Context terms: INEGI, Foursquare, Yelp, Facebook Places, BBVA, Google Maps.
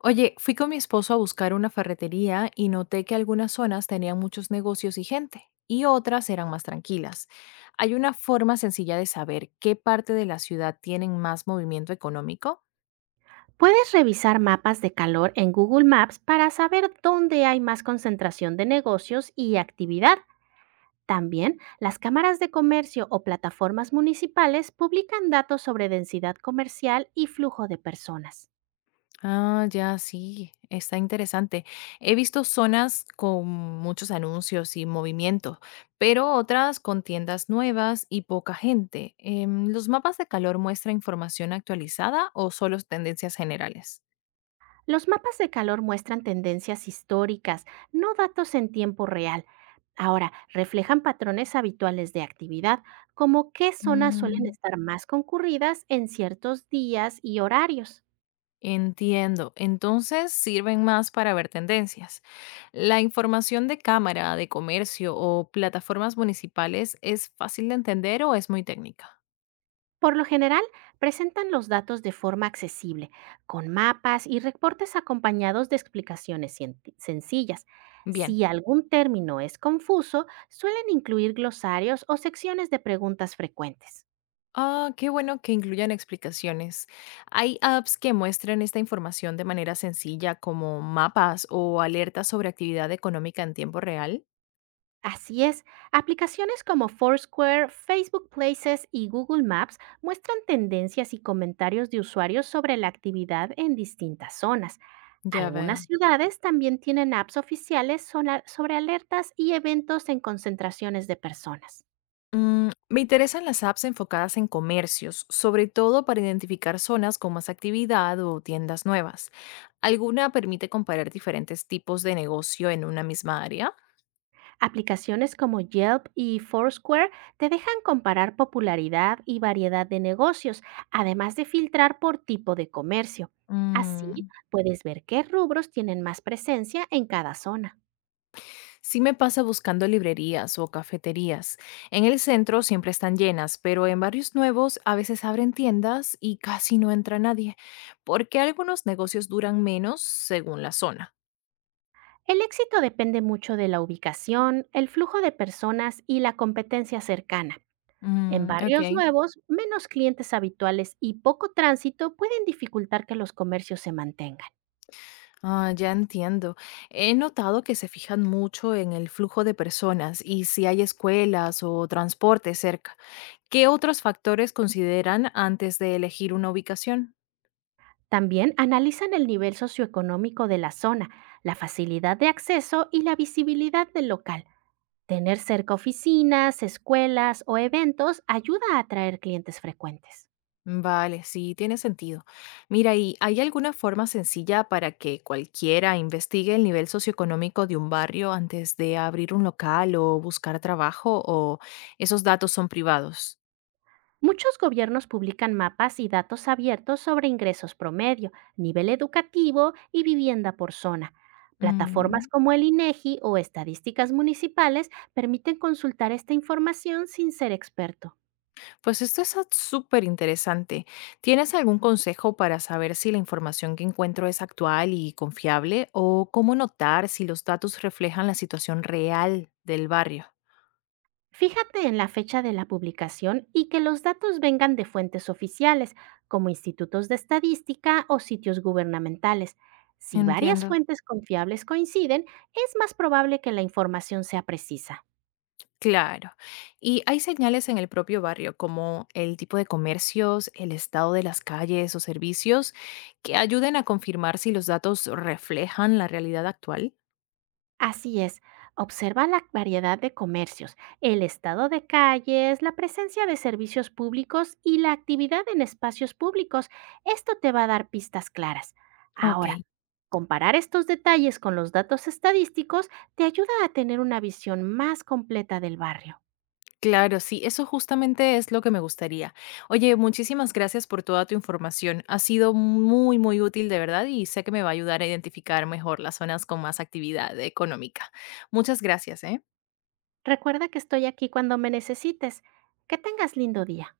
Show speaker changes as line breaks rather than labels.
Oye, fui con mi esposo a buscar una ferretería y noté que algunas zonas tenían muchos negocios y gente, y otras eran más tranquilas. ¿Hay una forma sencilla de saber qué parte de la ciudad tienen más movimiento económico?
Puedes revisar mapas de calor en Google Maps para saber dónde hay más concentración de negocios y actividad. También, las cámaras de comercio o plataformas municipales publican datos sobre densidad comercial y flujo de personas.
Ah, ya, sí, está interesante. He visto zonas con muchos anuncios y movimiento, pero otras con tiendas nuevas y poca gente. ¿Los mapas de calor muestran información actualizada o solo tendencias generales?
Los mapas de calor muestran tendencias históricas, no datos en tiempo real. Ahora, reflejan patrones habituales de actividad, como qué zonas suelen
Mm,
estar más concurridas en ciertos días y horarios.
Entiendo. Entonces sirven más para ver tendencias. La información de cámara, de comercio o plataformas municipales es fácil de entender o es muy técnica.
Por lo general, presentan los datos de forma accesible, con mapas y reportes acompañados de explicaciones sencillas.
Bien.
Si algún término es confuso, suelen incluir glosarios o secciones de preguntas frecuentes.
Ah, qué bueno que incluyan explicaciones. Hay apps que muestran esta información de manera sencilla, como mapas o alertas sobre actividad económica en tiempo real.
Así es, aplicaciones como Foursquare, Facebook Places y Google Maps muestran tendencias y comentarios de usuarios sobre la actividad en distintas zonas.
Ya
Algunas
veo.
ciudades también tienen apps oficiales sobre alertas y eventos en concentraciones de personas.
Me interesan las apps enfocadas en comercios, sobre todo para identificar zonas con más actividad o tiendas nuevas. ¿Alguna permite comparar diferentes tipos de negocio en una misma área?
Aplicaciones como Yelp y Foursquare te dejan comparar popularidad y variedad de negocios, además de filtrar por tipo de comercio. Así
Mm,
puedes ver qué rubros tienen más presencia en cada zona.
sí me pasa buscando librerías o cafeterías. En el centro siempre están llenas, pero en barrios nuevos a veces abren tiendas y casi no entra nadie, porque algunos negocios duran menos según la zona.
El éxito depende mucho de la ubicación, el flujo de personas y la competencia cercana. En
Mm, ok.
barrios nuevos, menos clientes habituales y poco tránsito pueden dificultar que los comercios se mantengan.
Ah, ya entiendo. He notado que se fijan mucho en el flujo de personas y si hay escuelas o transporte cerca. ¿Qué otros factores consideran antes de elegir una ubicación?
También analizan el nivel socioeconómico de la zona, la facilidad de acceso y la visibilidad del local. Tener cerca oficinas, escuelas o eventos ayuda a atraer clientes frecuentes.
Vale, sí, tiene sentido. Mira, ¿y hay alguna forma sencilla para que cualquiera investigue el nivel socioeconómico de un barrio antes de abrir un local o buscar trabajo o esos datos son privados?
Muchos gobiernos publican mapas y datos abiertos sobre ingresos promedio, nivel educativo y vivienda por zona.
Mm,
Plataformas como el INEGI o estadísticas municipales permiten consultar esta información sin ser experto.
Pues esto es súper interesante. ¿Tienes algún consejo para saber si la información que encuentro es actual y confiable o cómo notar si los datos reflejan la situación real del barrio?
Fíjate en la fecha de la publicación y que los datos vengan de fuentes oficiales, como institutos de estadística o sitios gubernamentales. Si varias
Entiendo.
fuentes confiables coinciden, es más probable que la información sea precisa.
Claro. Y hay señales en el propio barrio, como el tipo de comercios, el estado de las calles o servicios, que ayuden a confirmar si los datos reflejan la realidad actual.
Así es, observa la variedad de comercios, el estado de calles, la presencia de servicios públicos y la actividad en espacios públicos. Esto te va a dar pistas claras.
Ok.
Ahora, comparar estos detalles con los datos estadísticos te ayuda a tener una visión más completa del barrio.
Claro, sí, eso justamente es lo que me gustaría. Oye, muchísimas gracias por toda tu información. Ha sido muy, muy útil de verdad y sé que me va a ayudar a identificar mejor las zonas con más actividad económica. Muchas gracias, ¿eh?
Recuerda que estoy aquí cuando me necesites. Que tengas lindo día.